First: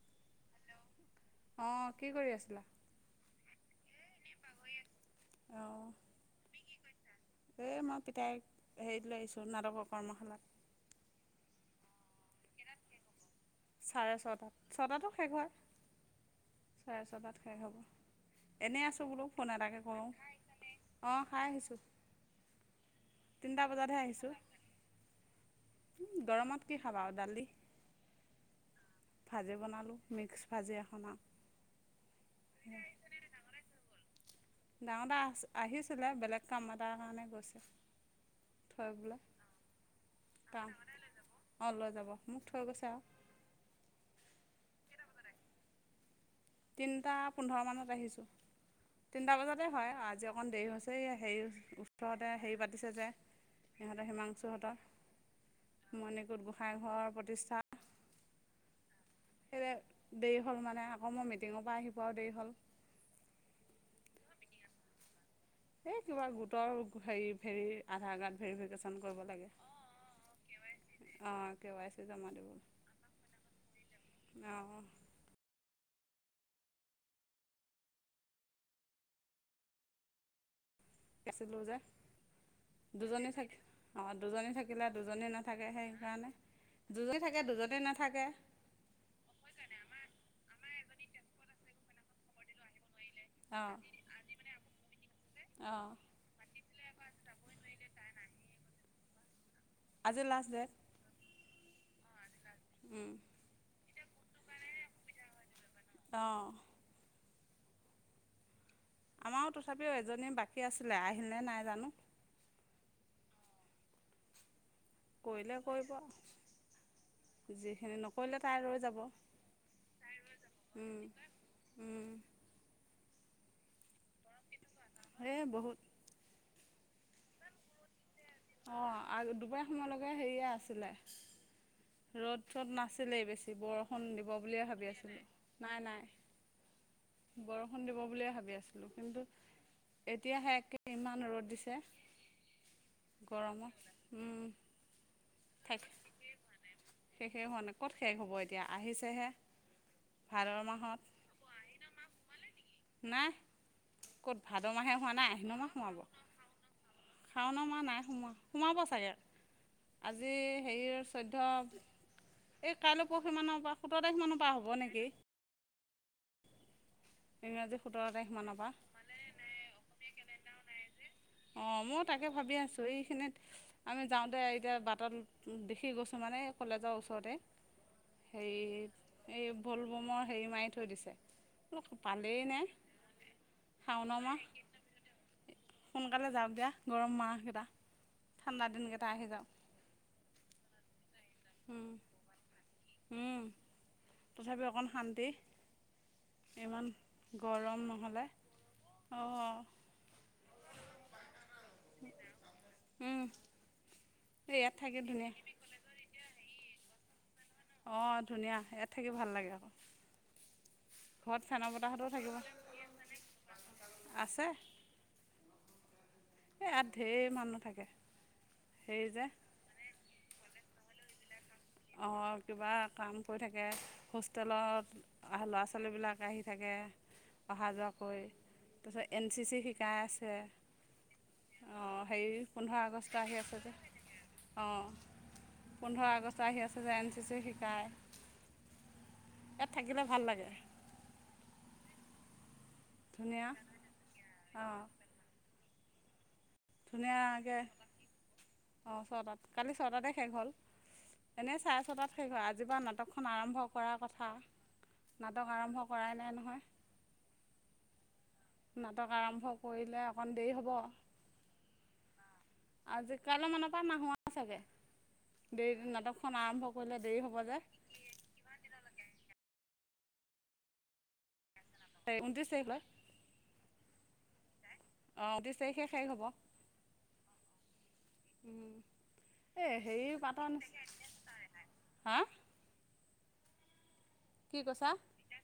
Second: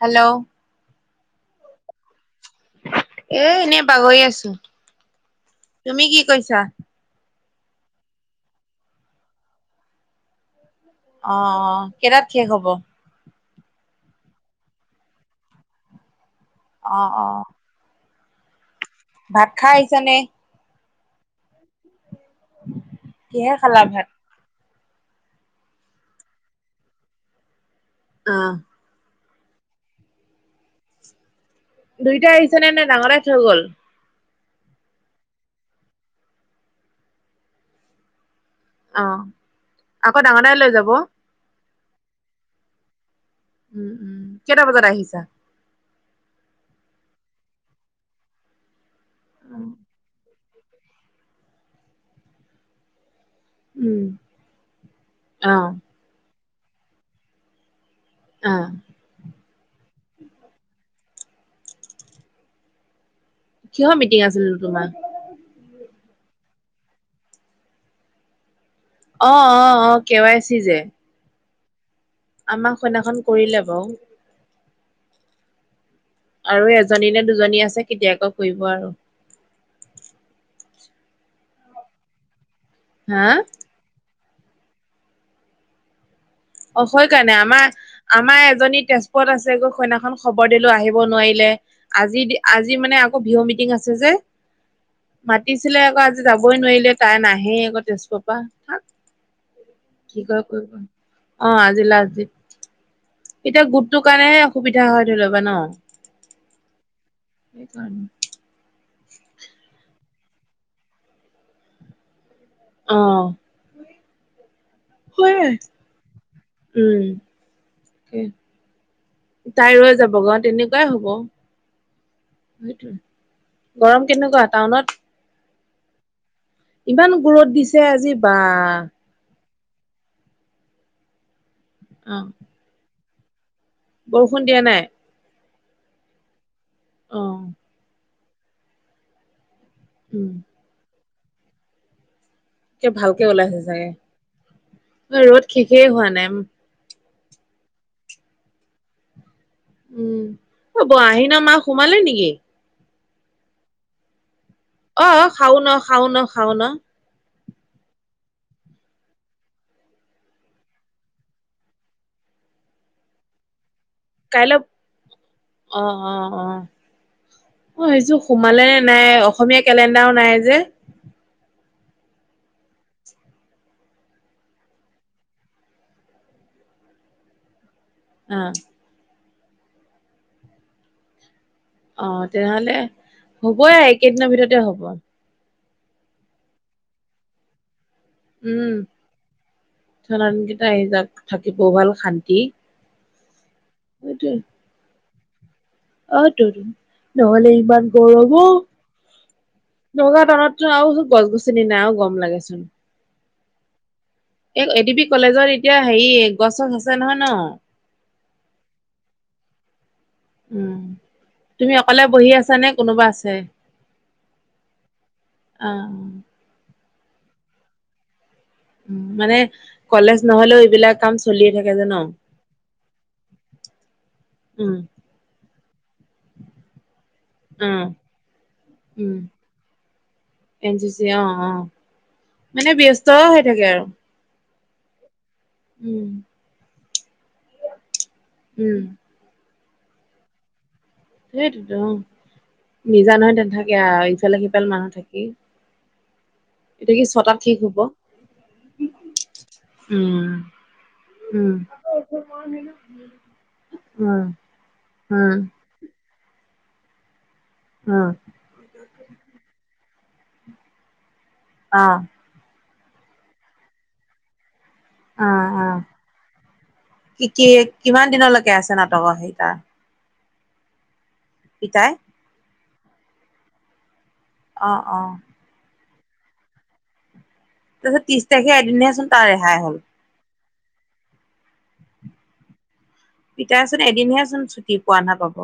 Hello. অ' কি কৰি আছিলা? এ, এনে বাগৰি আছো। অঁ তুমি কি কৈছা? এই মই পিতাই হেৰিত লৈ আহিছো। নাটকৰ কৰ্মশালাত। অ', অ' কেইটাত শেষ হব? চাৰে ছটাত। ছটাতো শেষ হয় অ চাৰে অ ছটাত শেষ হ'ব। এনেই আছো বোলো ভাত ফোন খাই এটাকে আহিছ কৰো। নে অ' খাই আহিছো। কিহে তিনিটা খালা বজাতহে ভাত আহিছো। উম গৰমত কি খাবা আৰু দালি। অ'। ভাজি বনালো মিক্স ভাজি এখন আৰু। দুইটাই আহিছে নে, নে ডাঙৰ ডাই থৈ গ'ল। ডাঙৰডা আহিছিলে। বেলেগ কাম এটাৰ কাৰণে গৈছে। থৈ বোলে অ' আকৌ ডাঙৰ দাই লৈ যাব? অ' লৈ যাব মোক থৈ গৈছে আৰু। উম উম। কেইটা বজাত আহিছা? তিনটা পোন্ধৰ মানত আহিছো। তিনটা বজাতে হয় আজি অকণ দেৰি হৈছে এয়া হেৰি ওচৰতে হেৰি পাতিছে যে। উম সিহঁতৰ অ হিমাংশুহতৰ মণিকোট গোসাইইঘৰৰ প্ৰতিষ্ঠাত অ'। সে দেৰি হ'ল মানে, আকৌ মই মিটিঙৰ পৰা আহি পোৱাও দেৰি হ'ল। কিহৰ মিটিং আছিলনো তোমাৰ? এই কিবা গোটৰ হেৰি ভেৰি আধাৰ কাৰ্ড ভেৰিফিকেশন। অ', অ' অ' কে ৱাই চি যে? অ', কে ৱাই চি জমা দিব। সৈদিনাখন কৰিলে বাৰু। অ', অ'। আৰু এজনী নে দুজনী আছে কেতিয়াকৌ কৰিব আৰু। ছিলো যে দুজনী হা চাগে। অ দুজনী থাকিলে দুজনী নাথাকে সেইকাৰণে অ', সেই দুজনী কাৰণে থাকে আমাৰ দুজনী নাথাকে আমাৰ এজনী তেজপুৰত আছে গৈ সইনাখন খবৰ দিলো আহিব নোৱাৰিলে, আজি আজি মানে আকৌ বিহু মিটিং অঁ আছে যে মাতিছিলে অঁ আকৌ আজি যাবই নোৱাৰিলে, তাই নাহেই আকৌ তেজপুৰৰ পৰা হা। কি আজি ক লাষ্ট ডেট কৰিব অ' আজি লাজ দেত। উম। এতিয়া গোটটো কাৰণেহে অসুবিধা হয় ধৰি লবা ন'। অ'। সেইকাৰণে। আমাৰো তথাপিও এজনী বাকী আছিলে আহিলে নাই জানো? অ'। হয় কৰিলে কৰিব। উম যিখিনি নকৰিলে তাই ৰৈ যাব তাই ৰৈ যাব গ উম। উম। সেইটোয়ে গৰম কেনেকুৱা টাউনত? এই বহুত। ইমান [inaudible] ৰত দিছে আজি বা। অঁ আৰু দুবাৰ সময়লৈকে হেৰিয়ে আছিলে। [inaudible] অ ৰ'দ-চ'দ নাছিলেই বেছি। বৰষুণ দিব দিয়া বুলিয়ে নাই ভাবি আছিলো। [inaudible] নাই-নাই। অ বৰষুণ দিব বুলিয়ে ভাবি আছিলো কিন্তু [inaudible] উম এতিয়াহে একে ইমান ৰ'দ দিছে কে ভালকে ওলাইছে চাগে গৰমত। উম! [unintelligible] ৰ'দ থাক শেষেই হোৱা নাই। [inaudible] [unintelligible] শেষেই হোৱা নাই ক'ত শেষ হ'ব এতিয়া আহিছেহে। উম ভাদ অ ব মাহত। আহিন মাহ সোমালে নেকি [inaudible] নাই। ক'ত ভাদ মাহে হোৱা নাই, আহিনৰ মাহ সোমাব। [inaudible] শাওণ না [unintelligible] শাওণৰ মাহ নাই সোমোৱা সোমাব চাগৈ আৰু। [inaudible] আজি হেৰিৰ চৈধ্য [unintelligible] এই কাইলৈ, পৰহি মানৰ পৰা সোতৰ তাৰিখমানৰ পৰা হ'ব নেকি। [unintelligible] অঁ-অঁ-অঁ। [unintelligible] ইংৰাজী মই সোতৰ ভাবিছোঁ তাৰিখ মানৰ সোমালে পৰা নে নাই? অসমীয়া কেলেণ্ডাৰ নাই যে। [unintelligible] অঁ! মইও তাকে ভাবি আছো। এইখিনিত [inaudible] আমি যাওঁতে এতিয়া বাটত দেখি গৈছোঁ মানে কলেজৰ ওচৰতে। [inaudible] অ হেৰি এই ভলবমৰ হেৰি মাৰি থৈ দিছে। [inaudible] বোলো অ সোমালেই নে তেনেহলে হ'বই শাওণৰ এইকেইদিনৰ মাহ। ভিতৰতে হ'ব [inaudible] সোনকালে যাওক দিয়া গৰম মাহকেইটা। [inaudible] ঠাণ্ডা উম! দিনকেইটা আহি যাওক [inaudible] কেইটা আহি যাওক থাকি [unintelligible] ভাল শান্তি। উম! [inaudible] সেইটোৱে [unintelligible] তথাপিও অকণ শান্তি। [inaudible] অঁ! তোণ ইমান নহ'লে গৰম ইমান নহ'লে গৰম অউ [unintelligible] নগাঁও টাউনতো আৰু গছ-গছনি নাই আৰু গৰম লাগে চোন। [unintelligible] উম। [inaudible] এই এটিবি কলেজত এতিয়া হেৰি গছ-চছ আছে নহয় ন? [inaudible] অঁ! ধুনীয়া ইয়াত থাকি ভাল লাগে আকৌ। [inaudible] উম! ঘৰত ফেনৰ তুমি অকলে বতাহতো বহি থাকিব আছা নে কোনোবা আছে? [inaudible] আছে অঁ! [inaudible] এইয়াত ঢেৰ মানুহ থাকে। [inaudible] হেৰি যে মানে কলেজ নহলেও এইবিলাক কাম চলিয়েই থাকে যে ন? [unintelligible] অঁ! কিবা কাম [unintelligible] কৰি থাকে, উম, হোষ্টেলত ল'ৰা-ছোৱালীবিলাক আহি থাকে। [inaudible] অহা অ', যোৱা কৰি [inaudible] তাৰপিছত উম, এন চি চি শিকাই আছে। এন চি চি অ', অ', অঁ! হেৰি মানে পোন্ধৰ ব্যস্ত আগষ্ট আহি হৈ আছে থাকে যে। আৰু [unintelligible] অঁ! উম, পোন্ধৰ আগষ্ট আহি আছে যে এন চি চি শিকাই। [unintelligible] উম। [inaudible] ইয়াত থাকিলে ভাল লাগে। [unintelligible] সেইৰিত [unintelligible] অঁ! [unintelligible] নিজান হৈ ধুনীয়া নেথাকে আহ ইফালে-সিফালে অঁ মানুহ থাকেই। [unintelligible] এতিয়া কি ছটাত সি ধুনীয়াকৈ শুব। [unintelligible] অঁ! ছটাত। কালি ছটাতে শেষ উম, হ'ল? [unintelligible] উম, এনেই চাৰে ছয়টাত শেষ হয়। আজি পৰা নাটকখন আৰম্ভ কৰাৰ উম, কথা। [inaudible] উম, নাটক আৰম্ভ কৰাই নাই নহয়। উম নাটক আৰম্ভ কৰিলে অকণ দেৰি হ'ব। আহ‌ ' আজি কালি মানৰ পৰা নাহোও চাগে অ', অ', দেৰি নাটকখন আৰম্ভ কৰোঁতে দেৰি কি হ'ব কি যে। কিমান দিনলৈকে আছে নাটকৰ সেই তাত? পিতাই। এ ঊনত্ৰিশ তাৰিখলৈ অ, অ অ ' ঊনত্ৰিশ তাৰিখে শেষ হব। তাৰপিছত ত্ৰিশ তাৰিখে উম, এদিনহেচোন তাৰ ৰেহাই এ হ'ল হেৰি পাতন হা পিতাই চোন এদিনহে চোন কি ছুটি কৈছা পোৱা নাপাব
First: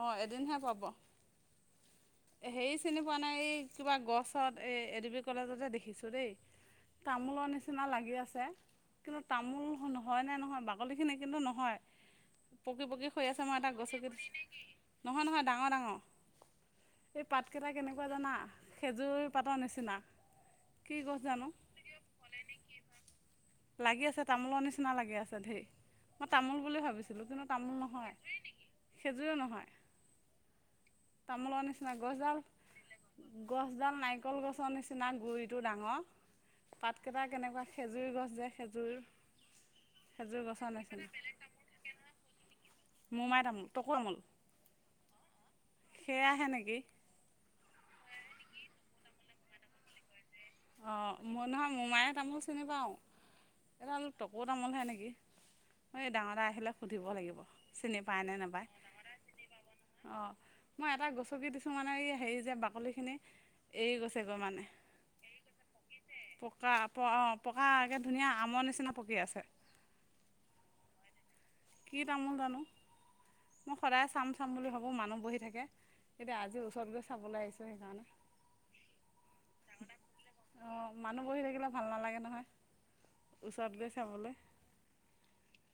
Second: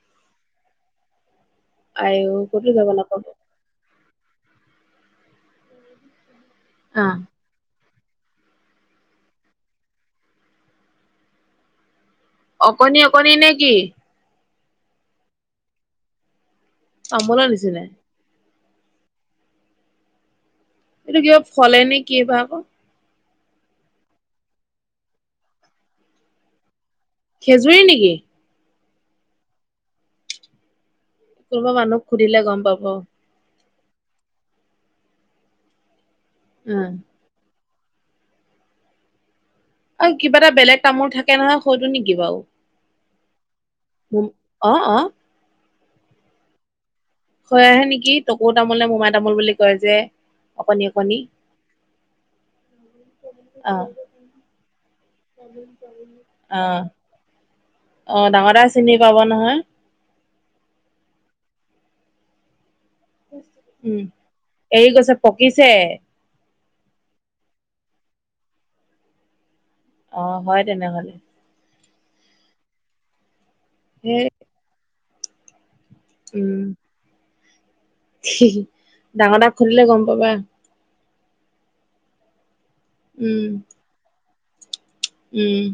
অঁ, এদিনহে পাব। আইও ক'তো হেৰি যাব চিনি পোৱা নাপাব নাই এই কিবা গছত এই এ ডি বি কলেজতে দেখিছোঁ দেই। অ তামোলৰ নিচিনা লাগি আছে। কিন্তু তামোল হয়নে নহয় বাকলিখিনি কিন্তু নহয়। পকি অকণি পকি সৰি অকণি আছে নে মই কি তাক গছকি বগীৰ পুলি নেকি নহয় নহয় ডাঙৰ ডাঙৰ। এই তামোলৰ পাতকেইটা নিচিনাই কেনেকুৱা জানা খেজুৰৰ পাতৰ নিচিনা। কি এইটো গছ কিবা জানো ফলে নে কি বাও আকৌ। লাগি আছে তামোলৰ নিচিনা লাগি আছে ঢেৰ মই তামোল বুলি ভাবিছো। কিন্তু কিন্তু তামোল খেজুৰি নহয় নেকি খেজুয়ে নে খেজুৰও নহয়। তামোলৰ কোনোবা নিচিনা মানুহক গছডাল। সুধিলে গম পাব অ গছডাল নাৰিকল গছৰ নিচিনা গুৰিটো ডাঙৰ পাতকেইটা কেনেকুৱা। খেজুৰ গছ যে খেজুৰ। আৰু কিবা খেজুৰ এটা গছৰ বেলেগ নিচিনা তামোল থাকে নহয় সেইতো নেকি বাও? মোমাই তামোল টকো তমোল অ অ সেয়া হে নেকি। সেয়াহে নেকি টকৌ তামোল নে মোমাই তামোল বুলি কয় যে। অকণি অহ অকণি মই নহয় মোমাই তামোল চিনি পাওঁ অ এডাল টকৌ তামোলহে নেকি। এই ডাঙৰ ডাঙৰ অ খিলা সুধিব লাগিব চিনি অ পায় নে ডাঙৰ নাপায়। দাই চিনি পাব নহয় অ, ' মই এটা গচকি দিছো মানে এই হেৰি যে বাকলি খিনি। উম, এৰি গৈছে পকিছে। কে পকা প অহ পকা আগে ধুনীয়া আমৰ নিচিনা পকি আছে। অ, ' হয় তেনেহলে। কি তামোল জানো মই সদায় সেই চাম চাম বুলি ভাবোঁ মানুহ বহি থাকে। এতিয়া আজি ওচৰত গৈ চাবলৈ আহিছোঁ সেইকাৰণে। হুম ডাঙৰ দাক সুধিলে গম পাবা। অঁ, মানুহ বহি থাকিলে ভাল নালাগে নহয় উম ওচৰত গৈ চাবলৈ। উম,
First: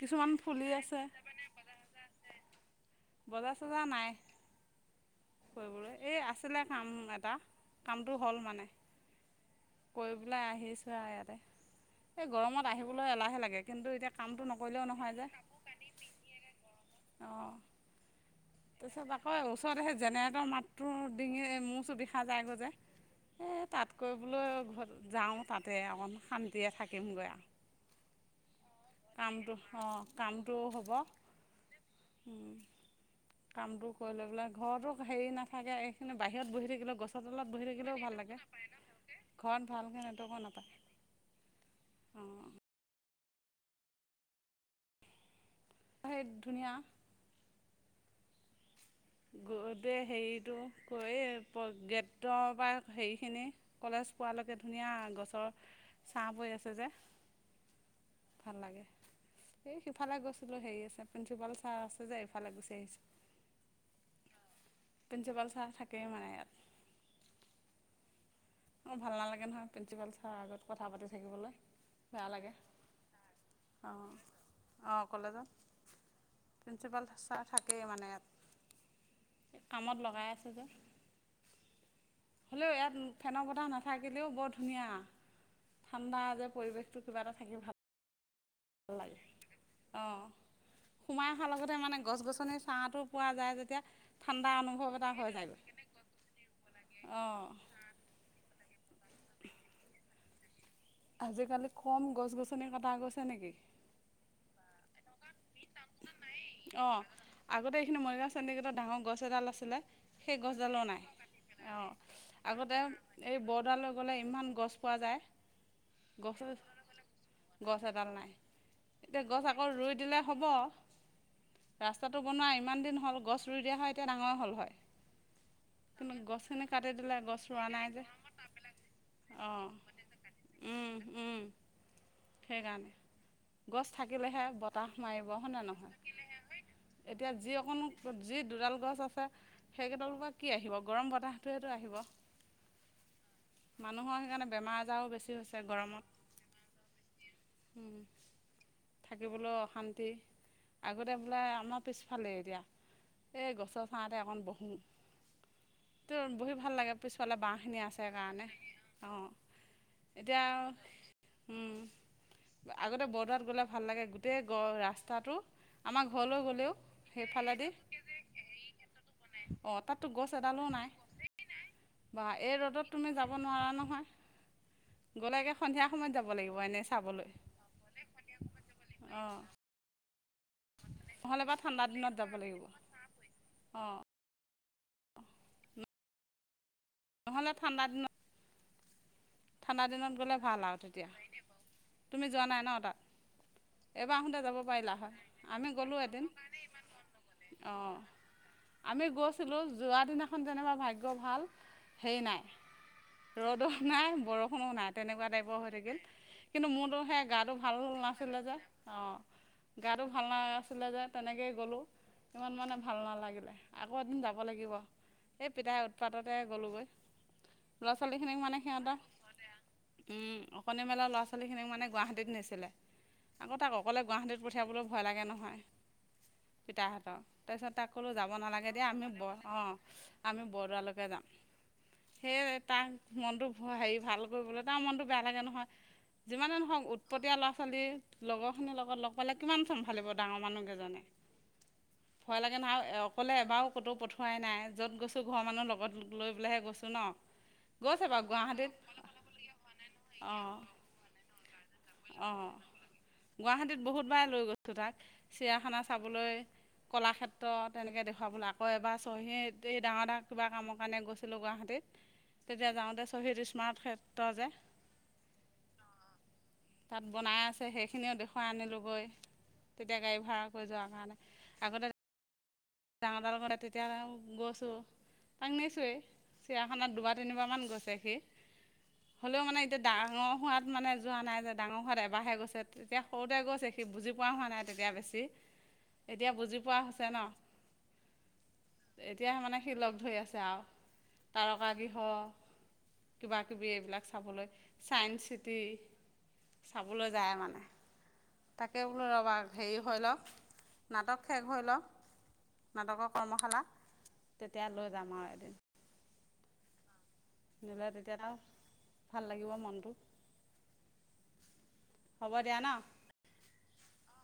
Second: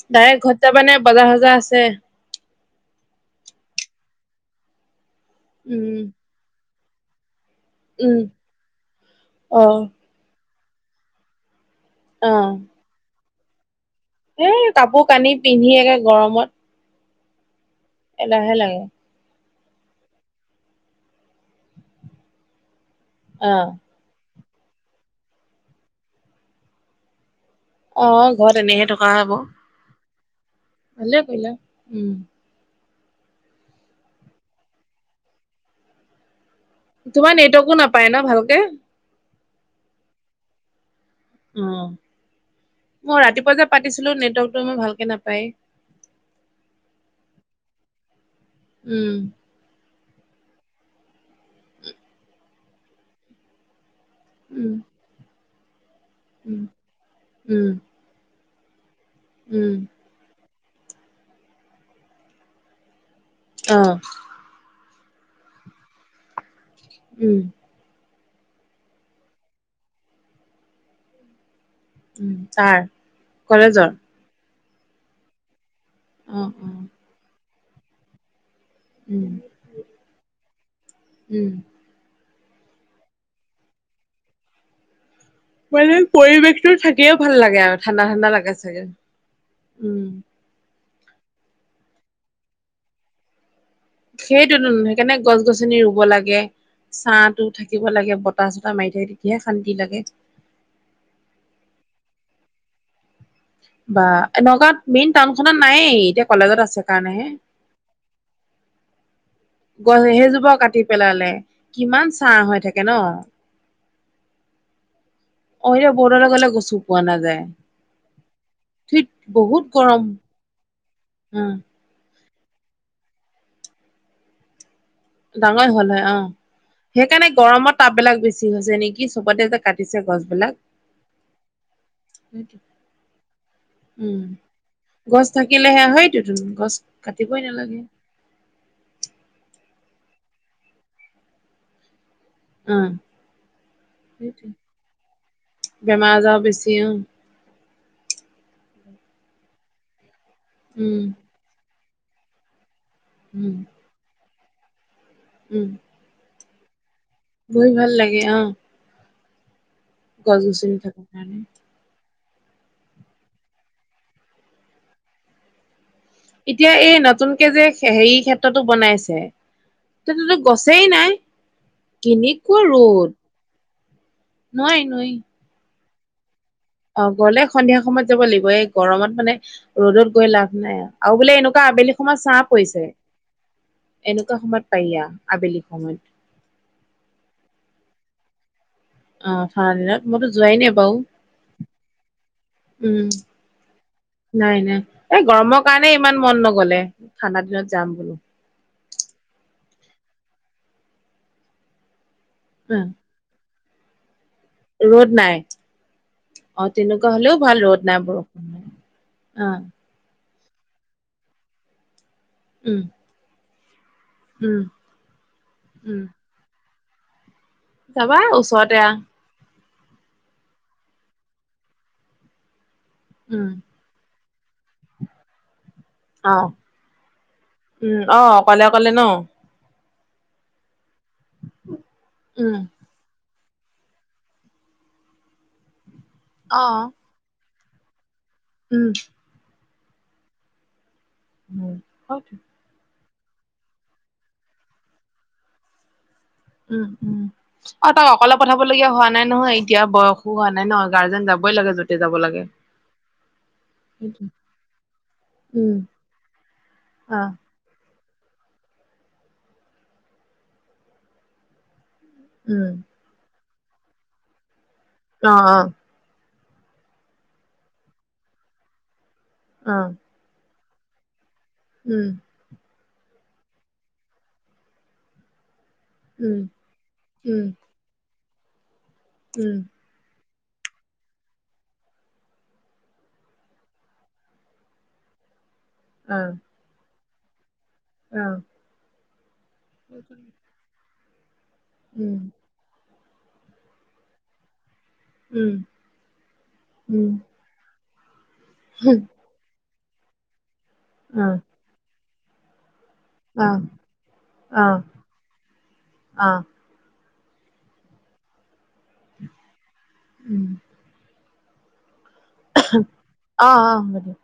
কিছুমান ডাইৰেক্ট ঘৰত ফুলি যাবানে আছে বজাৰ চজাৰ আছে? বজাৰ চজাৰ নাই। কৰিবলৈ উম এই আছিলে কাম এটা। কামটো উম হ'ল মানে অ কৰি পেলাই আহিছোঁ আও ইয়াতে এই অ গৰমত আহিবলৈ এলাহুহে লাগে কিন্তু এতিয়া কামটো এই নকৰিলেও কাপোৰ নহয় কানি পিন্ধি একে গৰমত। অহ। এলাহুহে লাগে। ত আকৌ ওচৰত সেই জেনেৰেটৰ মাতটো ডিঙি মূৰ চো বিষাই যায়গৈ যে অ সেই তাত। কৰিবলৈ ঘৰযাওঁ তাতে অকণ শান্তিয়ে থাকিম গৈ আও। অ ঘৰত এনেহে থকা হয় আকৌ অঁ কামটো হ'ব। উম কামবোৰ কৰি লৈ পেলাই ঘৰতো হেৰি নাথাকে এইখিনি বাহিৰত বহি থাক গছৰ তোমাৰ তলত বহি নেটৱৰ্কো থাকিলেও নাপায় ভাল ন লাগে ভালকে ঘৰত ভালকে নেটৱৰ্কও নাপায় উম অঁ মই ৰাতিপুৱা যে পাতিছিলো নেটৱৰ্কতটো মই ভালকে নাপায় হে ধুনীয়া উম ঘৰতেই হেৰিটো কৰি গেটৰ পৰা হেৰিখিনি কলেজ পোৱালৈকে উম ধুনীয়া গছৰ ছাঁ পৰি উম আছে যে উম ভাল লাগে উম এই সিফালে গৈছিলোঁ হেৰি আছে প্ৰিঞ্চিপাল ছাৰ আছে যে ইফালে গুচি আহিছো অ প্ৰিন্সিপাল ছাৰ থাকেই মানে ইয়াত উম অঁ ভাল নালাগে নহয় প্ৰিঞ্চিপাল ছাৰৰ আগত কথা পাতি থাকিবলৈ বেয়া উ লাগে ছাৰ কলেজৰ অঁ অঁ কলেজত অ', অ', প্ৰিন্সিপাল ছাৰ থাকেই মানে উম, ইয়াত কামত লগাই আছে যে উম। হেল্ল ইয়াত ফেনৰ বতাহ নাথাকিলেও বৰ ধুনীয়া পৰিৱেশ ঠাণ্ডা যে পৰিৱেশটো থাকিয়ে কিবা এটা ভাল থাকি লাগে আৰু ঠাণ্ডা ঠাণ্ডা লাগে চাগে। ভাল লাগে অ উম। সোমাই অহাৰ লগতে মানে গছ গছনি ছাঁটো পোৱা যায় যেতিয়া ঠাণ্ডা সেইটোতো অনুভৱ এটা সেইকাৰণে হৈ গছ যায়গৈ গছনি ৰুব লাগে অঁ ছাটো থাকিব লাগে বত বতাহ চতাহ মাৰি থাকে তেতিয়াহে শান্তি লাগে আজিকালি কম গছ গছনি কটা গৈছে নেকি বা নগাঁৱত মেইন টাউন খনত নায়েই এতিয়া কলেজত আছে অঁ কাৰণে হে আগতে এইখিনি মৰিগাঁও চণ্ডীগেটত ডাঙৰ গছ এডাল আছিলে গছ সেই সেইজোপাও কাটি গছডালো নাই পেলালে অঁ কিমান ছাঁ হৈ আগতে থাকে ন। এই বৰদালে গ'লে ইমান গছ পোৱা যায় অ', এতিয়া বৰ্ডলৈ গছ গ'লে গছো পোৱা নাযায়। গছ এডাল নাই ধুইত এতিয়া গছ বহুত আকৌ ৰুই গৰম দিলে হ'ব অ', ৰাস্তাটো বনোৱা ইমান দিন হ'ল গছ ৰুই দিয়া হয় এতিয়া ডাঙৰ হ'ল হয় ডাঙৰ হল হয় কিন্তু অ গছখিনি কাটি দিলে সেইকাৰণে গছ ৰোৱা গৰমত নাই তাপ যে বিলাক বেছি হৈছে নেকি চবতে যে অঁ কাটিছে গছবিলাক উম উম [unintelligible] সেইকাৰণে গছ উম, থাকিলেহে বতাহ গছ মাৰিব হয়নে থাকিলেহে হয়তোতো নহয়, গছ এতিয়া কাটিবই যি নালাগে। অকণ যি দুডাল গছ আছে সেইকেইডালৰ পৰা কি আহিব গৰম বতাহটোৱেতো আহিব অ', মানুহৰ সেইকাৰণে বেমাৰ আজাৰো বেছি হৈছে গৰমত যা বছি তিয়হ থাকিবলৈ অশান্তি উম, আগতে বোলে আমাৰ পিছফালে এতিয়া উম, এই গছৰ ছাঁতে অকণ বহোঁ উম ত বহি ভাল লাগে পিছফালে গৈ বাঁহখিনি ভাল আছে লাগে অ', কাৰণে অঁ গছ এতিয়া গছনি থকাৰ কাৰণে। উম আগতে বৰদোৱাত গ'লে ভাল লাগে গোটেই গ ৰাস্তাটো আমাক ঘৰলও এতিয়া এই নতুনকে যে হেৰি ক্ষেত্ৰতো বনাইছে অ তাততো গছ তাতেতো এডালো গছেই নাই বা এই কেনেকুৱা ৰ'দত তুমি ৰ'দ যাব নোৱাৰা নহয় নোৱাৰি নোৱাৰি লাগে সন্ধিয়া সময়ত যাব লাগিব এনেচ অ গ'লে সন্ধিয়া সময়ত যাব লাগিব এই গৰমত মানে অঁ ৰ'দত গৈ লাভ নাই আৰু বোলে নহ'লে বা এনেকুৱা ঠাণ্ডা আবেলি দিনত সময়ত যাব ছাহ লাগিব অঁ তেনেকুৱা সময়ত পাৰি য়া আবেলি সময়ত নহ'লে ঠাণ্ডা দিনত অ ঠাণ্ডা দিনত মইতো গ'লে যোৱাই ভাল নাই আৰু বাৰু তেতিয়া তুমি যোৱা নাই ন তাত? উম এবাৰ আহোতে নাই যাব নাই পাৰিলা হয়, এই গৰমৰ আমি কাৰণে গ'লোঁ ইমান এদিন মন নগলে ঠাণ্ডা দিনত যাম অঁ বোলো আমি গৈছিলোঁ যোৱা দিনাখন যেনিবা ভাগ্য ভাল সেই নাই। [unintelligible] ৰ'দো নাই বৰষুণো নাই, তেনেকুৱা টাইপৰ হৈ থাকে অ কিন্তু মোৰতো তেনেকুৱা সেই হলেও গাটো ভাল ৰ'দ নাই নাছিলে বৰষুণ যে নাই অ গাটো ভাল নাছিলে যে তেনেকেই গ'লোঁ সিমান মানে উম ভাল নালাগিলে আকৌ এদিন যাব উম লাগিব এই পিতাই উম উৎপাততে গ'লোগৈ ল'ৰা যাবা ছোৱালীখিনিক মানে ওচৰতে আ সিহঁতে উম অকণি মেলা ল'ৰা ছোৱালীখিনিক মানে গুৱাহাটীত নিছিলে উম আকৌ তাক অকলে গুৱাহাটীত পঠিয়াবলেও ভয় লাগে নহয় অ পিতাহঁতৰ তাৰপিছত তাক উম ক'লো অ যাব অকলে নালাগে দিয়া অকলে ন আমি ব অঁ আমি বৰদোৱালৈকে যাাম উম সেয়ে তাক মনটো হেৰি ভাল কৰিবলৈ তাৰ মনটো বেয়া লাগে নহয় যিমানে অ নহওক উৎপটীয়া ল'ৰা ছোৱালী লগৰখিনি উম লগত লগ পালে কিমান চম্ভালিব ডাঙৰ মানুহ কেইজনে উম ভয় লাগে নহয় অকলে এবাৰো ক'তো পঠোৱাই নাই য'ত গৈছো ঘৰৰ মানুহৰ লগত লৈ পেলাইহে উম গৈছোঁ ন উম অ গৈছে তাক বাৰু অকলে গুৱাহাটীত পঠাবলগীয়া হোৱা নাই ন নহয় এতিয়া বয়সো হোৱা নাই ন অঁ গাৰ্জেন যাবই লাগে য'তে যাব লাগে অঁ গুৱাহাটীত বহুতবাৰে লৈ গৈছোঁ তাক উম চিৰিয়াখানা চাবলৈ অ কলাক্ষেত্ৰত তেনেকৈ দেখুৱাবলৈ আকৌ এবাৰ চহী এই ডাঙৰ ডাঙৰ কিবা কামৰ কাৰণে গৈছিলোঁ গুৱাহাটীত তেতিয়া যাওঁতে শ্বহীদ স্মাৰ্ট ক্ষেত্ৰ যে অ অ তাত বনাই আছে সেইখিনিও দেখুৱাই আনিলোগৈ তেতিয়া গাড়ী ভাড়া হৈ যোৱাৰ কাৰণে আগ উম ডাঙৰ বা লগত তেতিয়া গৈছোঁ তাক নিছোঁৱেই চিৰিয়াখানাত দুবাৰ তিনিবাৰ মান গৈছে সি হ'লেও মানে এতিয়া ডাঙৰ সোৱাদ মানে যোৱা নাই যে ডাঙৰ সোৱাদ এবাৰহে গৈছে তেতিয়া সৰুতে গৈছে সি বুজি পোৱা হোৱা নাই তেতিয়া বেছি এতিয়া বুজি পোৱা হৈছে ন অ এতিয়াে মানে সি লগ ধৰি আছে আও তাৰকা গৃহ কিবা কিবি এইবিলাক চাবলৈ ছায়ন্স চিটি চাবলৈ যায় মানে তাকে বোলো ৰ'বা হেৰি হৈ লওক নাটক শেষ হৈ লওক নাটকৰ কৰ্মশালা তেতিয়া লৈ যাম আৰু এদিন অ নিলে তেতিয়াত আও ভাল লাগিব মনটো। উম। হ'ব দিয়া ন অ অ হব দিয়ক।